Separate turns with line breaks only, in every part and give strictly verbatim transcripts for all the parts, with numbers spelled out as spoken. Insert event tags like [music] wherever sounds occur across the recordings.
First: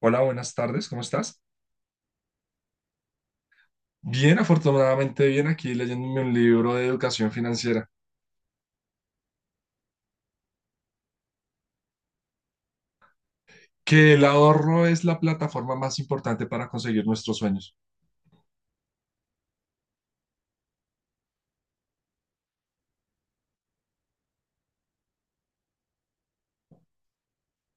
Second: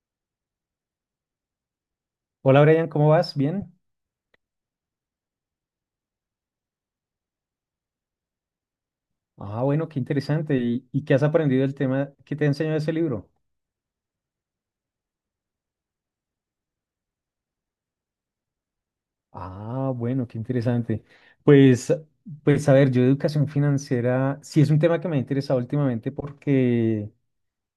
Hola, buenas tardes, ¿cómo estás?
Hola Brian, ¿cómo vas? ¿Bien?
Bien, afortunadamente bien, aquí leyéndome un libro de educación financiera,
Ah, bueno, qué interesante. ¿Y, y qué has aprendido del tema que te ha enseñado ese libro?
que el ahorro es la plataforma más importante para conseguir nuestros sueños.
Ah, bueno, qué interesante. Pues, pues a ver, yo educación financiera sí es un tema que me ha interesado últimamente porque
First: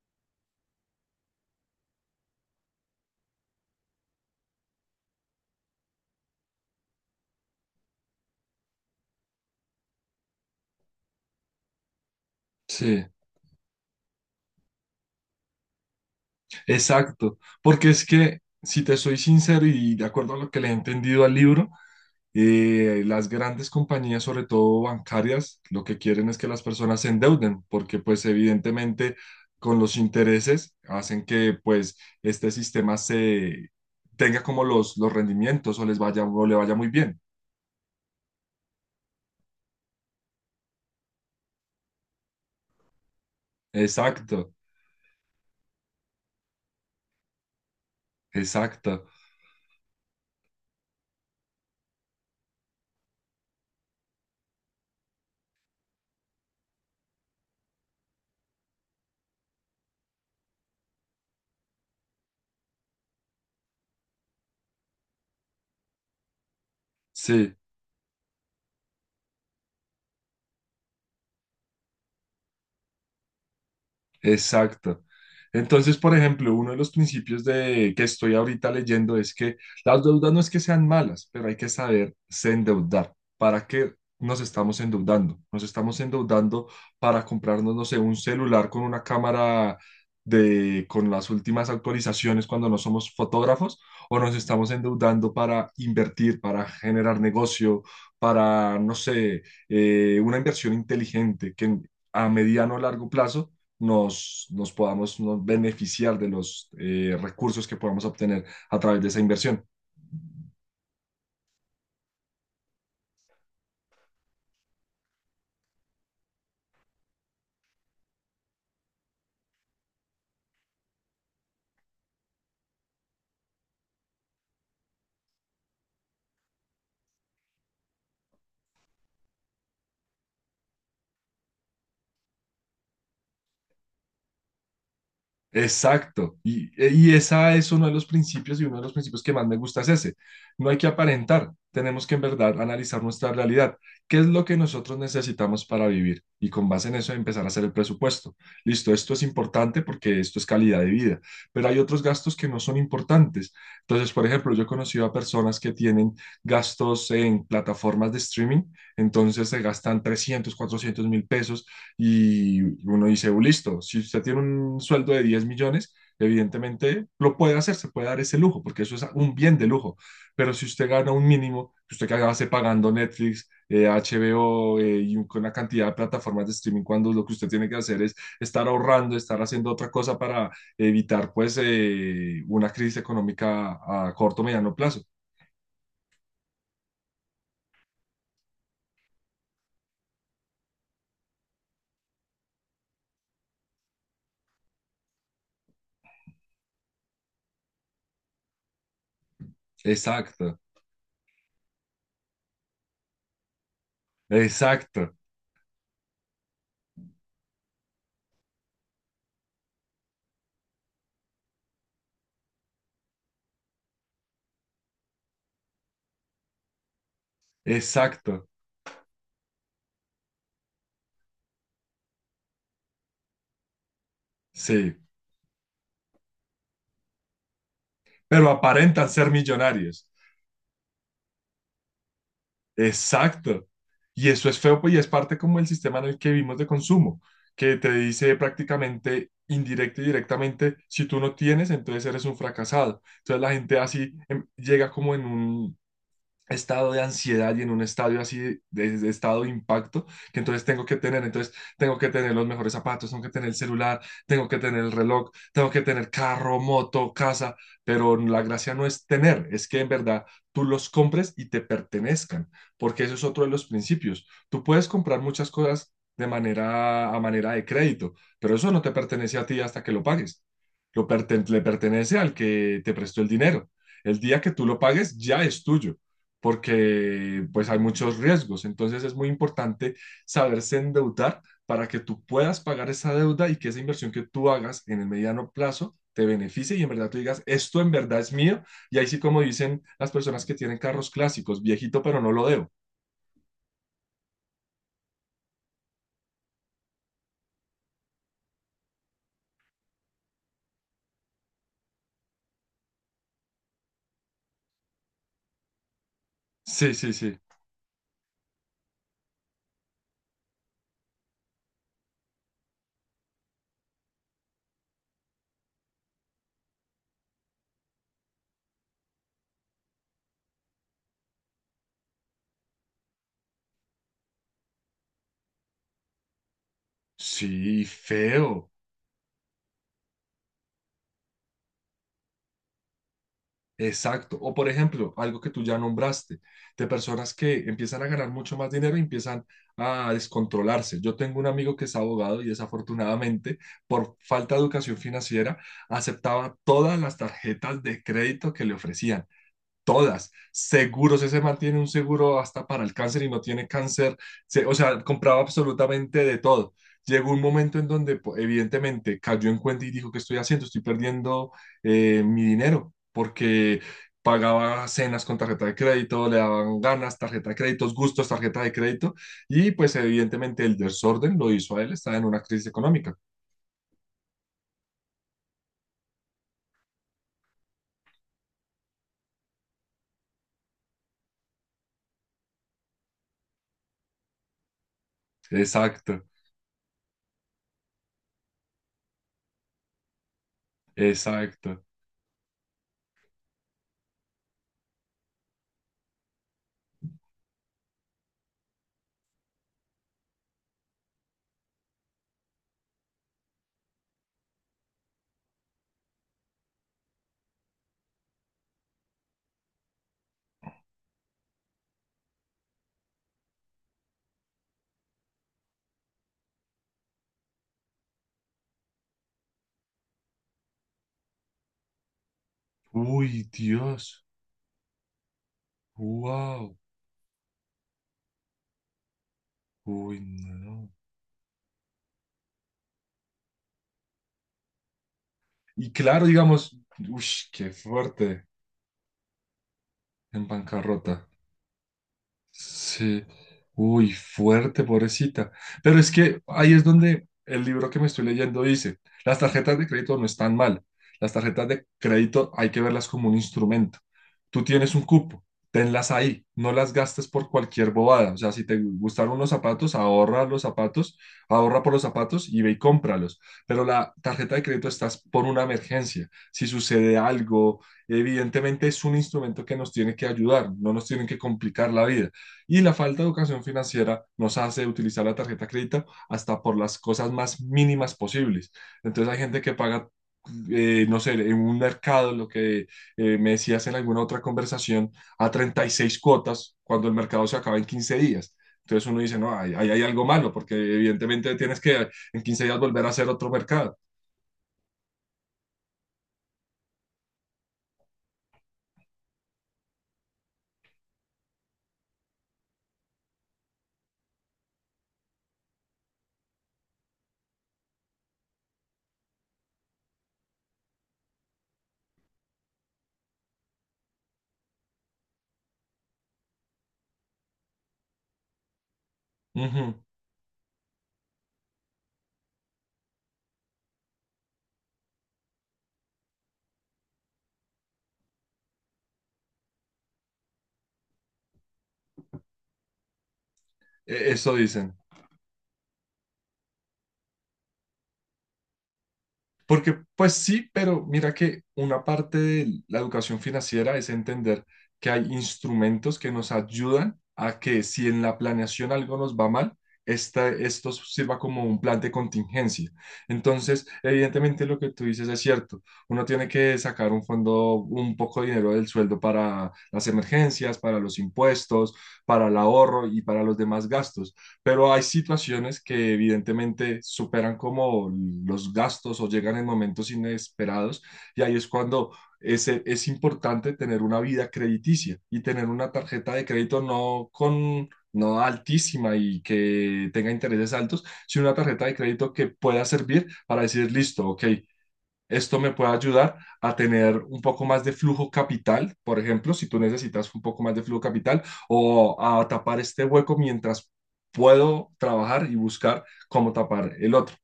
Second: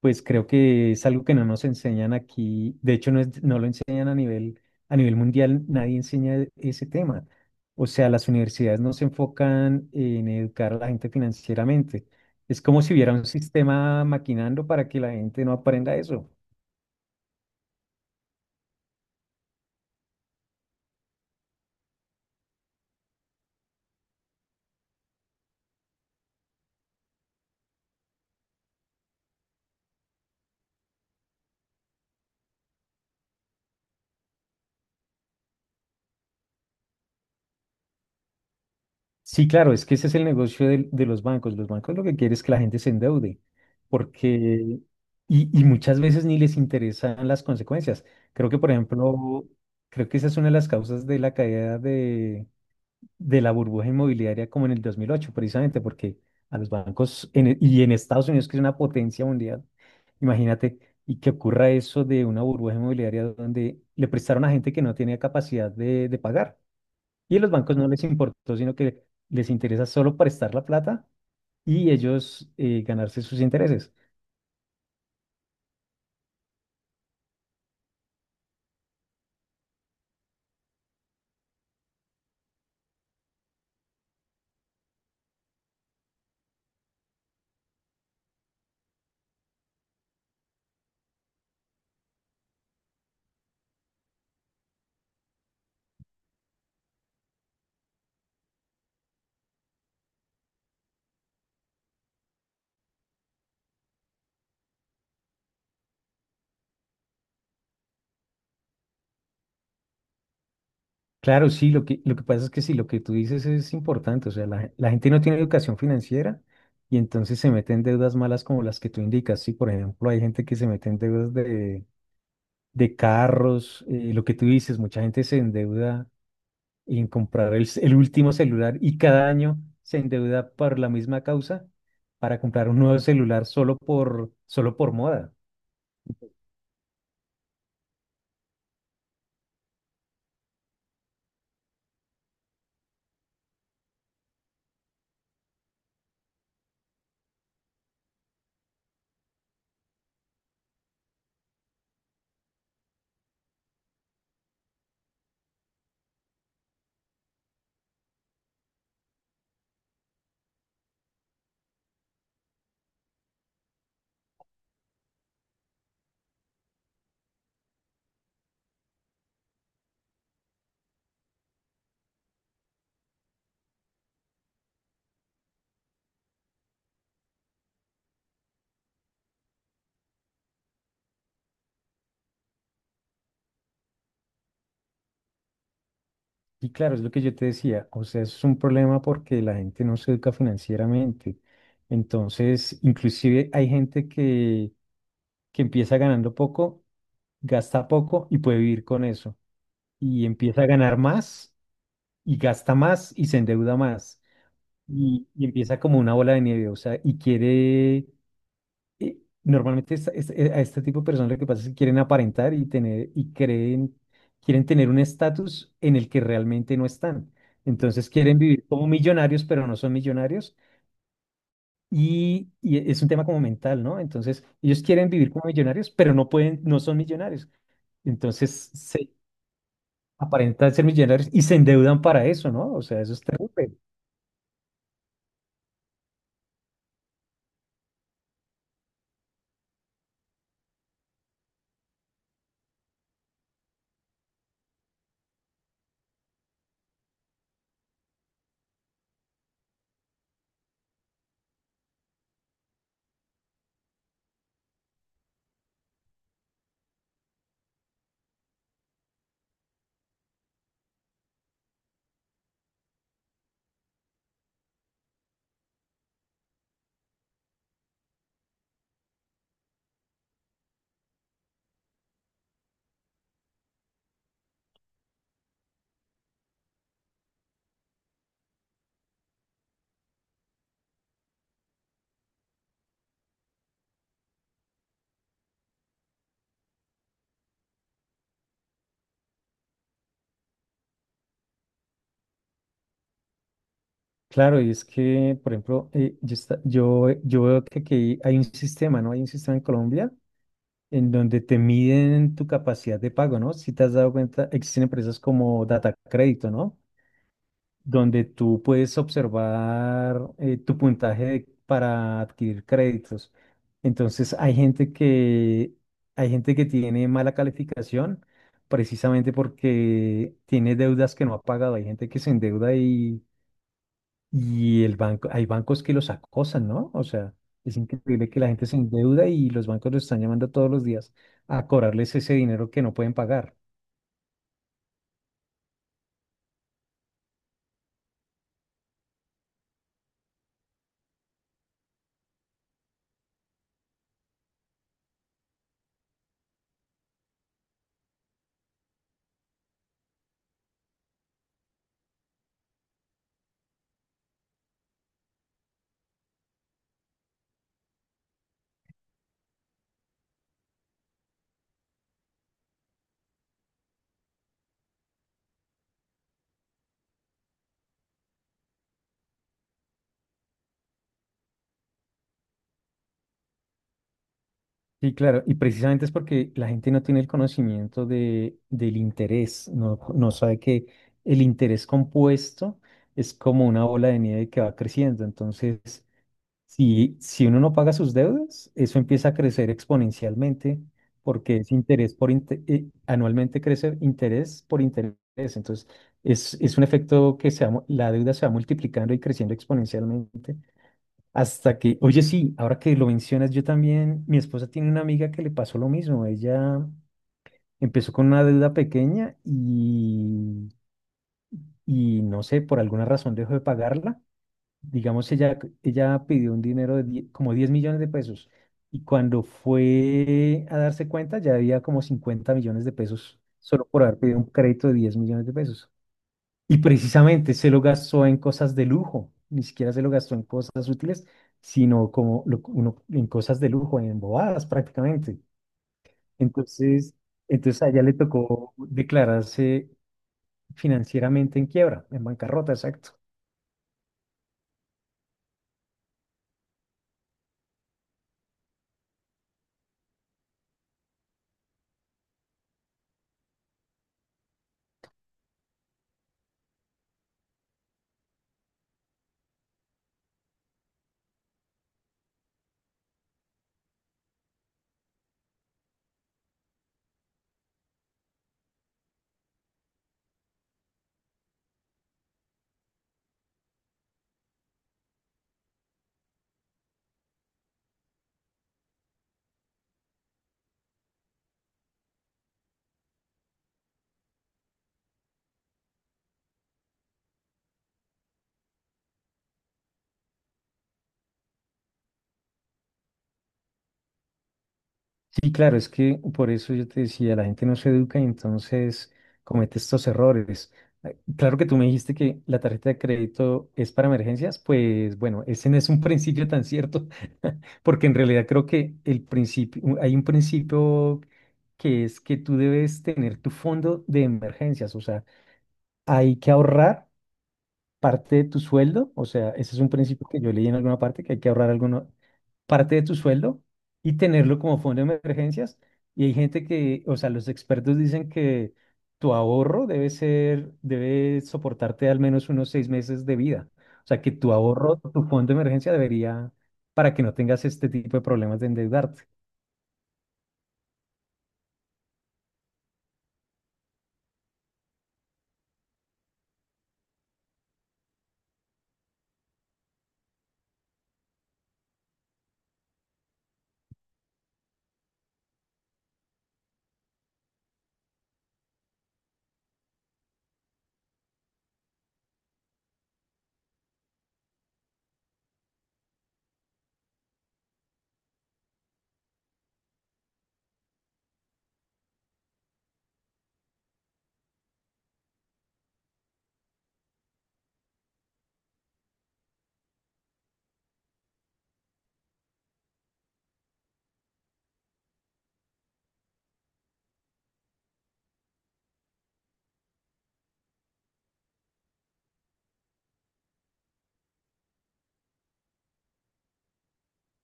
pues creo que es algo que no nos enseñan aquí. De hecho, no es, no lo enseñan a nivel, a nivel mundial, nadie enseña e- ese tema. O sea, las universidades no se enfocan en educar a la gente financieramente. Es como si
Sí,
hubiera un sistema maquinando para que la gente no aprenda eso.
exacto, porque es que, si te soy sincero y de acuerdo a lo que le he entendido al libro, Eh, las grandes compañías, sobre todo bancarias, lo que quieren es que las personas se endeuden, porque pues evidentemente con los intereses hacen que pues este sistema se tenga como los, los rendimientos o les vaya o le vaya muy bien.
Sí, claro, es que ese es el negocio del- de los bancos. Los bancos lo que quieren es que la gente se endeude,
Exacto,
porque, y, y muchas veces ni les interesan las consecuencias. Creo que, por
exacto.
ejemplo, creo que esa es una de las causas de la caída de la burbuja inmobiliaria como en el dos mil ocho, precisamente porque a los bancos en e- y en Estados Unidos, que es una potencia mundial, imagínate, y que ocurra eso de una burbuja inmobiliaria donde le prestaron a gente que no tenía capacidad de, de pagar. Y a los
Sí.
bancos no les importó, sino que les interesa solo prestar la plata y ellos eh, ganarse sus intereses.
Exacto. Entonces, por ejemplo, uno de los principios de que estoy ahorita leyendo es que las deudas no es que sean malas, pero hay que saberse endeudar. ¿Para qué nos estamos endeudando? Nos estamos endeudando para comprarnos, no sé, un celular con una cámara de con las últimas actualizaciones cuando no somos fotógrafos, o nos estamos endeudando para invertir, para generar negocio, para, no sé, eh, una inversión inteligente que en- a mediano o largo plazo nos, nos podamos nos beneficiar de los eh, recursos que podamos obtener a través de esa inversión.
Claro, sí, lo que, lo que pasa es que sí, lo que tú dices es importante, o sea, la, la gente no tiene educación financiera y entonces se mete en deudas malas como las que tú indicas, sí, por ejemplo, hay gente que se mete en deudas de, de carros, eh, lo que tú dices, mucha gente se endeuda en comprar el, ce- el último celular y cada año se endeuda por la misma causa para comprar un nuevo celular solo por, solo por moda.
Exacto, y, e, y esa es uno de los principios y uno de los principios que más me gusta es ese. No hay que aparentar, tenemos que en verdad analizar nuestra realidad, qué es lo que nosotros necesitamos para vivir y con base en eso empezar a hacer el presupuesto. Listo, esto es importante porque esto es calidad de vida, pero hay otros gastos que no son importantes. Entonces, por ejemplo, yo he conocido a personas que tienen gastos en plataformas de streaming, entonces se gastan trescientos cuatrocientos mil pesos y uno dice, "Uh, listo, si usted tiene un sueldo de diez millones, evidentemente lo puede hacer, se puede dar ese lujo, porque eso es un bien de lujo. Pero si usted gana un mínimo, que usted que hace pagando Netflix, eh, H B O eh, y un- con una cantidad de plataformas de streaming, cuando lo que usted tiene que hacer es estar ahorrando, estar haciendo otra cosa para evitar pues eh, una crisis económica a corto o mediano plazo.
Y claro, es lo que yo te decía, o sea, es un problema porque la gente no se educa financieramente. Entonces, inclusive hay gente que, que empieza ganando poco, gasta poco y puede vivir con eso. Y
Exacto,
empieza a ganar más y gasta más y se endeuda más.
exacto,
Y, y empieza como una bola de nieve, o sea, y quiere eh, normalmente esta- esta- eh, a este tipo de personas lo que pasa es que quieren aparentar y tener y creen, quieren tener un estatus en el que realmente no están. Entonces quieren
exacto,
vivir como millonarios, pero no son millonarios. Y, y es un tema como mental, ¿no? Entonces ellos
sí.
quieren vivir como millonarios, pero no pueden, no son millonarios.
Pero
Entonces
aparentan
se
ser millonarios.
aparentan ser millonarios y se endeudan para eso, ¿no? O sea, eso es
Exacto.
terrible.
Y eso es feo, pues, y es parte como el sistema en el que vivimos de consumo, que te dice prácticamente indirecta y directamente, si tú no tienes, entonces eres un fracasado. Entonces la gente así em, llega como en un, estado de ansiedad y en un estadio así de, de estado de impacto que entonces tengo que tener, entonces tengo que tener los mejores zapatos, tengo que tener el celular, tengo que tener el reloj, tengo que tener carro, moto, casa, pero la gracia no es tener, es que en verdad tú los compres y te pertenezcan, porque eso es otro de los principios. Tú puedes comprar muchas cosas de manera a manera de crédito, pero eso no te pertenece a ti hasta que lo pagues. Lo perten- le pertenece al que te prestó el dinero. El día que tú lo pagues ya es tuyo porque pues hay muchos riesgos. Entonces es muy importante saberse endeudar para que tú puedas pagar esa deuda y que esa inversión que tú hagas en el mediano plazo te beneficie y en verdad tú digas, esto en verdad es mío. Y ahí sí, como dicen las personas que tienen carros clásicos, viejito pero no lo debo.
Claro, y es que, por ejemplo, eh, yo, esta- yo, yo veo que aquí hay un sistema, ¿no? Hay un sistema en Colombia en donde te miden tu capacidad de pago, ¿no? Si te has dado cuenta, existen empresas como Data Crédito, ¿no?
Sí, sí, sí.
Donde tú puedes observar eh, tu puntaje de- para adquirir créditos. Entonces, hay gente que, hay gente que tiene mala calificación precisamente porque tiene deudas que no ha pagado. Hay gente que se endeuda y el banco, hay bancos que los acosan, ¿no? O sea, es
Sí,
increíble que la gente
feo.
se endeuda y los bancos los están llamando todos los días a cobrarles ese dinero que no pueden pagar.
Exacto. O por ejemplo, algo que tú ya nombraste, de personas que empiezan a ganar mucho más dinero y empiezan a descontrolarse. Yo tengo un amigo que es abogado y desafortunadamente, por falta de educación financiera, aceptaba todas las tarjetas de crédito que le ofrecían todas, seguros, ese man tiene un seguro hasta para el cáncer y no tiene cáncer, se- o sea, compraba absolutamente de todo. Llegó un momento en donde po- evidentemente cayó en cuenta y dijo, ¿qué estoy haciendo? Estoy perdiendo eh, mi dinero porque pagaba cenas con tarjeta de crédito, le daban ganas, tarjeta de créditos, gustos, tarjeta de crédito y pues evidentemente el desorden lo hizo a él, estaba en una crisis económica.
Sí, claro, y precisamente es porque la gente no tiene el conocimiento de, del interés, no, no sabe que el interés compuesto es como una bola de nieve que va creciendo. Entonces,
Exacto,
Si, si uno no paga sus deudas, eso empieza a crecer exponencialmente porque es
exacto.
interés por inte- eh, anualmente crece interés por interés. Entonces, es, es un efecto que se va mu- la deuda se va multiplicando y creciendo exponencialmente hasta que, oye, sí, ahora que lo mencionas, yo también, mi esposa tiene una amiga que le pasó lo mismo. Ella empezó con una deuda pequeña y, y no sé, por alguna razón dejó de pagarla digamos, ella, ella pidió un dinero de die- como diez millones de pesos y cuando fue a darse cuenta ya había como cincuenta millones de pesos
Uy,
solo por haber
Dios.
pedido un crédito de diez millones de pesos.
Wow.
Y precisamente se lo gastó en cosas de lujo, ni siquiera se lo
Uy,
gastó en
no.
cosas útiles, sino como lo- uno, en cosas de lujo, en bobadas prácticamente.
Y claro, digamos,
Entonces,
uff, qué
entonces a ella le
fuerte
tocó declararse
en bancarrota.
financieramente en quiebra, en bancarrota, exacto.
Sí, uy, fuerte, pobrecita. Pero es que ahí es donde el libro que me estoy leyendo dice, las tarjetas de crédito no están mal. Las tarjetas de crédito hay que verlas como un instrumento. Tú tienes un cupo, tenlas ahí, no las gastes por cualquier bobada. O sea, si te gustaron unos zapatos, ahorra los zapatos, ahorra por los zapatos y ve y cómpralos. Pero la tarjeta de crédito estás por una emergencia. Si sucede algo, evidentemente es un instrumento que nos tiene que ayudar, no nos tiene que complicar la vida. Y la falta de educación financiera nos hace utilizar la tarjeta de crédito hasta por las cosas más mínimas posibles. Entonces hay gente que paga, eh, no sé, en un mercado, lo que eh, me decías en alguna otra conversación, a treinta y seis cuotas cuando el mercado se acaba en quince días. Entonces uno dice, no, ahí hay, hay algo malo, porque evidentemente tienes que en quince días volver a hacer otro mercado.
Sí, claro, es que por eso yo te decía, la gente no se educa y entonces comete estos errores. Eh, Claro que tú me dijiste que la tarjeta de crédito es para emergencias, pues bueno, ese no es un [laughs] principio tan cierto, [laughs] porque en realidad creo que el principio, u- hay un principio que es que tú debes tener tu fondo de emergencias, o sea, hay que ahorrar parte de tu sueldo, o sea, ese es un
Ujú.
principio que yo leí en alguna parte, que hay que ahorrar alguna parte de tu sueldo y tenerlo como fondo de emergencias. Y hay gente que, o sea, los expertos dicen que tu ahorro debe ser, debe soportarte al menos unos seis meses de vida. O sea,
E-
que tu
Eso dicen.
ahorro, tu fondo de emergencia debería, para que no tengas este tipo de problemas de endeudarte.
Porque pues sí, pero mira que una parte de la educación financiera es entender que hay instrumentos que nos ayudan a que si en la planeación algo nos va mal, esta, esto sirva como un plan de contingencia. Entonces, evidentemente lo que tú dices es cierto. Uno tiene que sacar un fondo, un poco de dinero del sueldo para las emergencias, para los impuestos, para el ahorro y para los demás gastos pero hay situaciones que evidentemente superan como los gastos o llegan en momentos inesperados y ahí es cuando es, es importante tener una vida crediticia y tener una tarjeta de crédito no con... no altísima y que tenga intereses altos, sino una tarjeta de crédito que pueda servir para decir, listo, ok, esto me puede ayudar a tener un poco más de flujo capital, por ejemplo, si tú necesitas un poco más de flujo capital, o a tapar este hueco mientras puedo trabajar y buscar cómo tapar el otro.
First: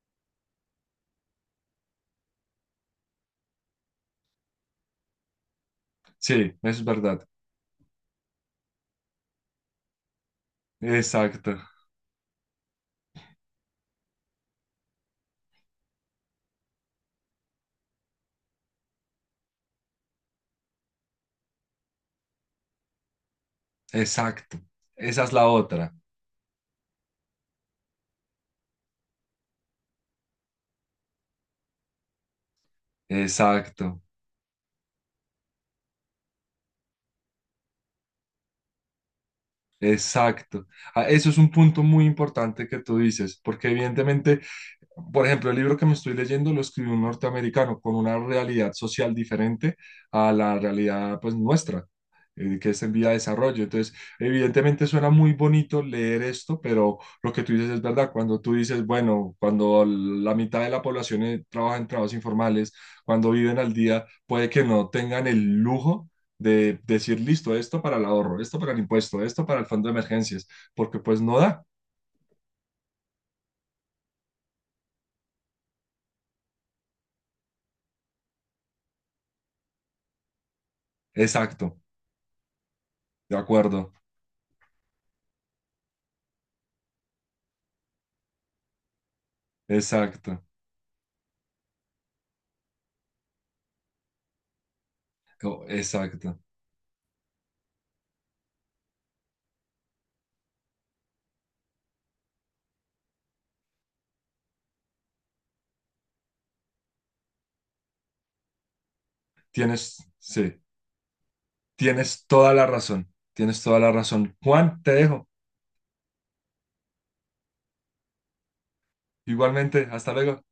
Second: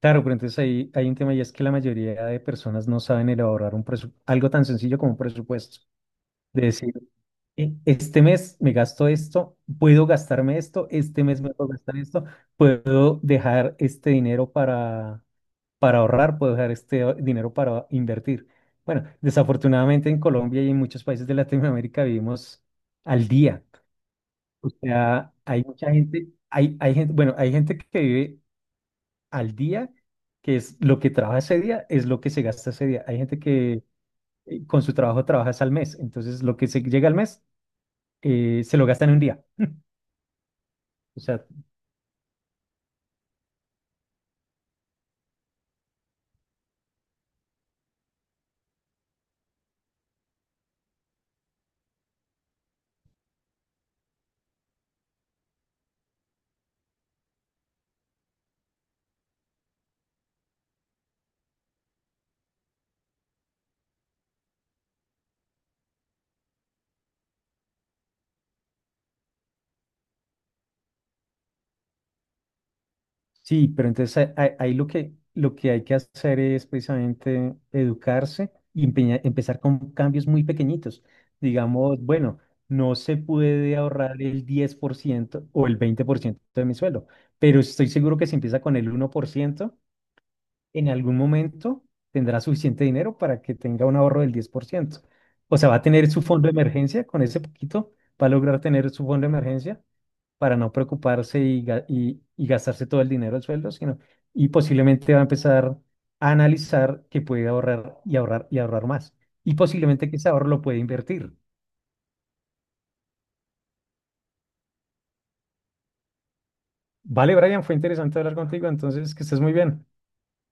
Claro, pero entonces ahí hay un tema y es que la mayoría de personas no saben elaborar un presu- algo tan sencillo como un presupuesto.
Sí, es verdad.
e- Este mes me gasto esto, puedo gastarme esto, este mes me
Exacto,
puedo gastar esto, puedo dejar este dinero para, para ahorrar, puedo dejar este o- dinero para invertir. Bueno, desafortunadamente en Colombia y en muchos países de Latinoamérica vivimos al día.
exacto.
O
Esa
sea,
es la
hay mucha
otra.
gente, hay, hay gente, bueno, hay gente que vive al día, que es lo que trabaja ese día, es lo que se gasta ese día. Hay gente que
Exacto,
eh, con su trabajo trabaja es al mes, entonces lo que se llega al mes eh, se lo gasta en un día.
exacto. Ah,
O
eso es
sea,
un punto muy importante que tú dices, porque evidentemente por ejemplo, el libro que me estoy leyendo lo escribió un norteamericano con una realidad social diferente a la realidad pues nuestra, eh, que es en vía de desarrollo. Entonces, evidentemente suena muy bonito leer esto, pero lo que tú dices es verdad. Cuando tú dices, bueno, cuando la mitad de la población eh, trabaja en trabajos informales, cuando viven al día, puede que no tengan el lujo de decir, listo, esto para el ahorro, esto para el impuesto, esto para el fondo de emergencias, porque pues no da.
sí, pero entonces ahí ahí- ahí lo que, lo que hay que hacer es precisamente educarse y empeña- empezar con cambios muy pequeñitos.
Exacto,
Digamos, bueno, no se
de
puede
acuerdo,
ahorrar el diez por ciento o el veinte por ciento de mi sueldo, pero estoy seguro que si empieza con el uno por ciento
exacto.
en algún momento tendrá suficiente dinero para que tenga un ahorro del diez por ciento. O
Oh,
sea, va a tener su
exacto.
fondo de emergencia, con ese poquito va a lograr tener su fondo de emergencia para no preocuparse y, ga- y- y gastarse todo el dinero del sueldo, sino y posiblemente va a empezar a analizar que puede ahorrar y ahorrar y ahorrar más. Y
Tienes,
posiblemente que ese ahorro lo
sí,
puede invertir.
tienes toda la razón. Tienes toda la razón. Juan, te dejo.
Vale, Brian, fue interesante hablar contigo, entonces que estés muy bien.
Igualmente, hasta luego.